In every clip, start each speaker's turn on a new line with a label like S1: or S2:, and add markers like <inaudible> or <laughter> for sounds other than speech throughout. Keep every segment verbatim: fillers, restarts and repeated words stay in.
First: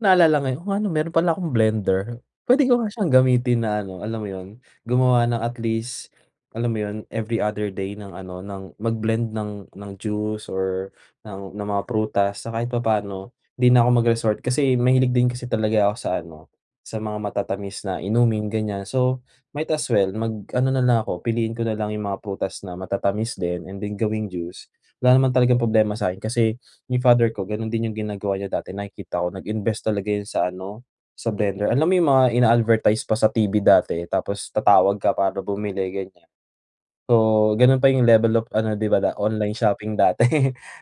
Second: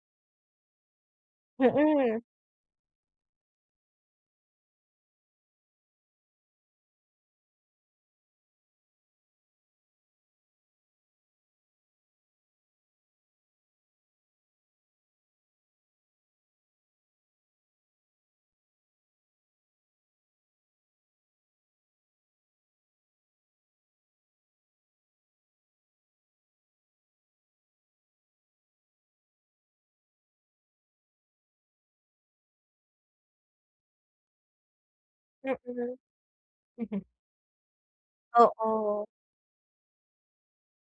S1: Naalala ngayon, oo nga 'no, mayro'n pala akong blender.
S2: Mm.
S1: Puwede ko nga siyang gamitin na, ano, alam mo 'yon, gumawa ng at least, alam mo 'yon, every other day ng, ano, ng mag blend ng ng juice or ng ng mga prutas. Sa kahit papaano 'di na ako mag-resort kasi mahilig din kasi talaga ako sa, ano, sa mga matatamis na inumin, ganiyan. So might as well mag-ano nalang ako, piliin ko nalang 'yong mga prutas na matatamis din and then gawing juice. Wala naman talagang problema sa 'kin kasi 'yong father ko gano'n din 'yong ginagawa niya dati, nakikita ko, nag-invest talaga 'yon sa, ano, sa blender, alam mo 'yong mga ina-advertise pa sa T-V dati tapos tatawag ka para bumili,
S2: Mm.
S1: ganiyan.
S2: <chuckles>
S1: So gano'n pa 'yong level of ano, 'di ba,
S2: Oo.
S1: online shopping dati,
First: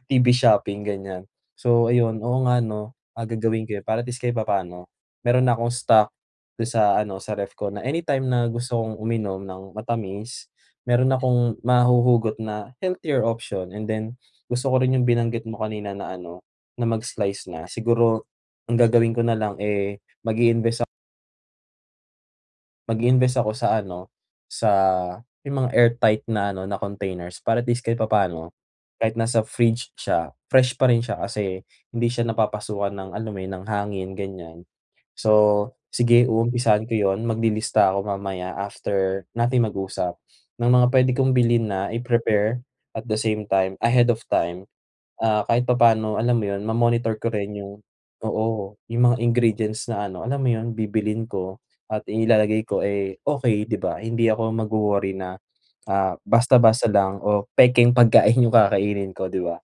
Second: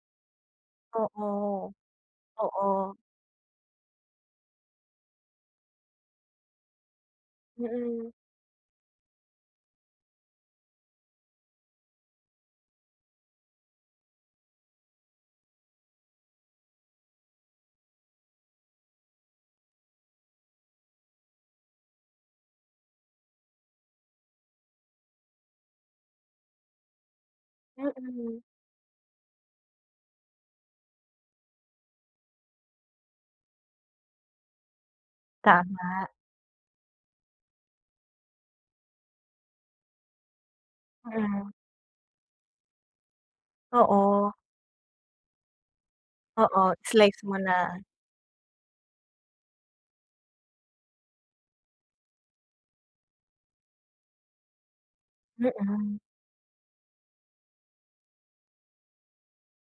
S1: T-V shopping ganiyan.
S2: Oo,
S1: So ayun oo nga, ano,
S2: oo.
S1: ah, gagawin ko 'yon. Para at least, kahit papaano mayro'n na akong stock do'n sa, ano, sa ref ko na
S2: Mm.
S1: anytime na gusto kong uminom ng matamis, mayro'n akong mahuhugot na healthier option and then gusto ko rin 'yong binanggit mo kanina na, ano, na mag-slice na siguro ang gagawin ko nalang, eh, mag-i-invest ak mag-i-invest ako sa, ano, sa may mga airtight na, ano, na containers para at least, kahit
S2: Mm.
S1: papaano, kahit nasa fridge siya, fresh pa rin siya kasi hindi siya napapasukan ng, alam mo 'yon, ng hangin, ganiyan. So,
S2: Tama.
S1: sige umumpisahan ko 'yon, maglilista ako mamaya after nating mag-usap ng mga puwede kong
S2: Hmm.
S1: bilhin na i-prepare at the same time, ahead of
S2: Oo.
S1: time. Ah, kahit papaano, alam mo 'yon
S2: Oo,
S1: ma-monitor
S2: slice
S1: ko
S2: mo
S1: rin
S2: na.
S1: 'yong oo, 'yong mga ingredients na, ano, alam mo 'yon bibilhin ko at inilalagay ko, eh, okey, 'di ba? Hindi ako magwo-worry na,
S2: Mm.
S1: ah, basta-basta lang o pekeng pagkain 'yong kakainin ko, 'di ba?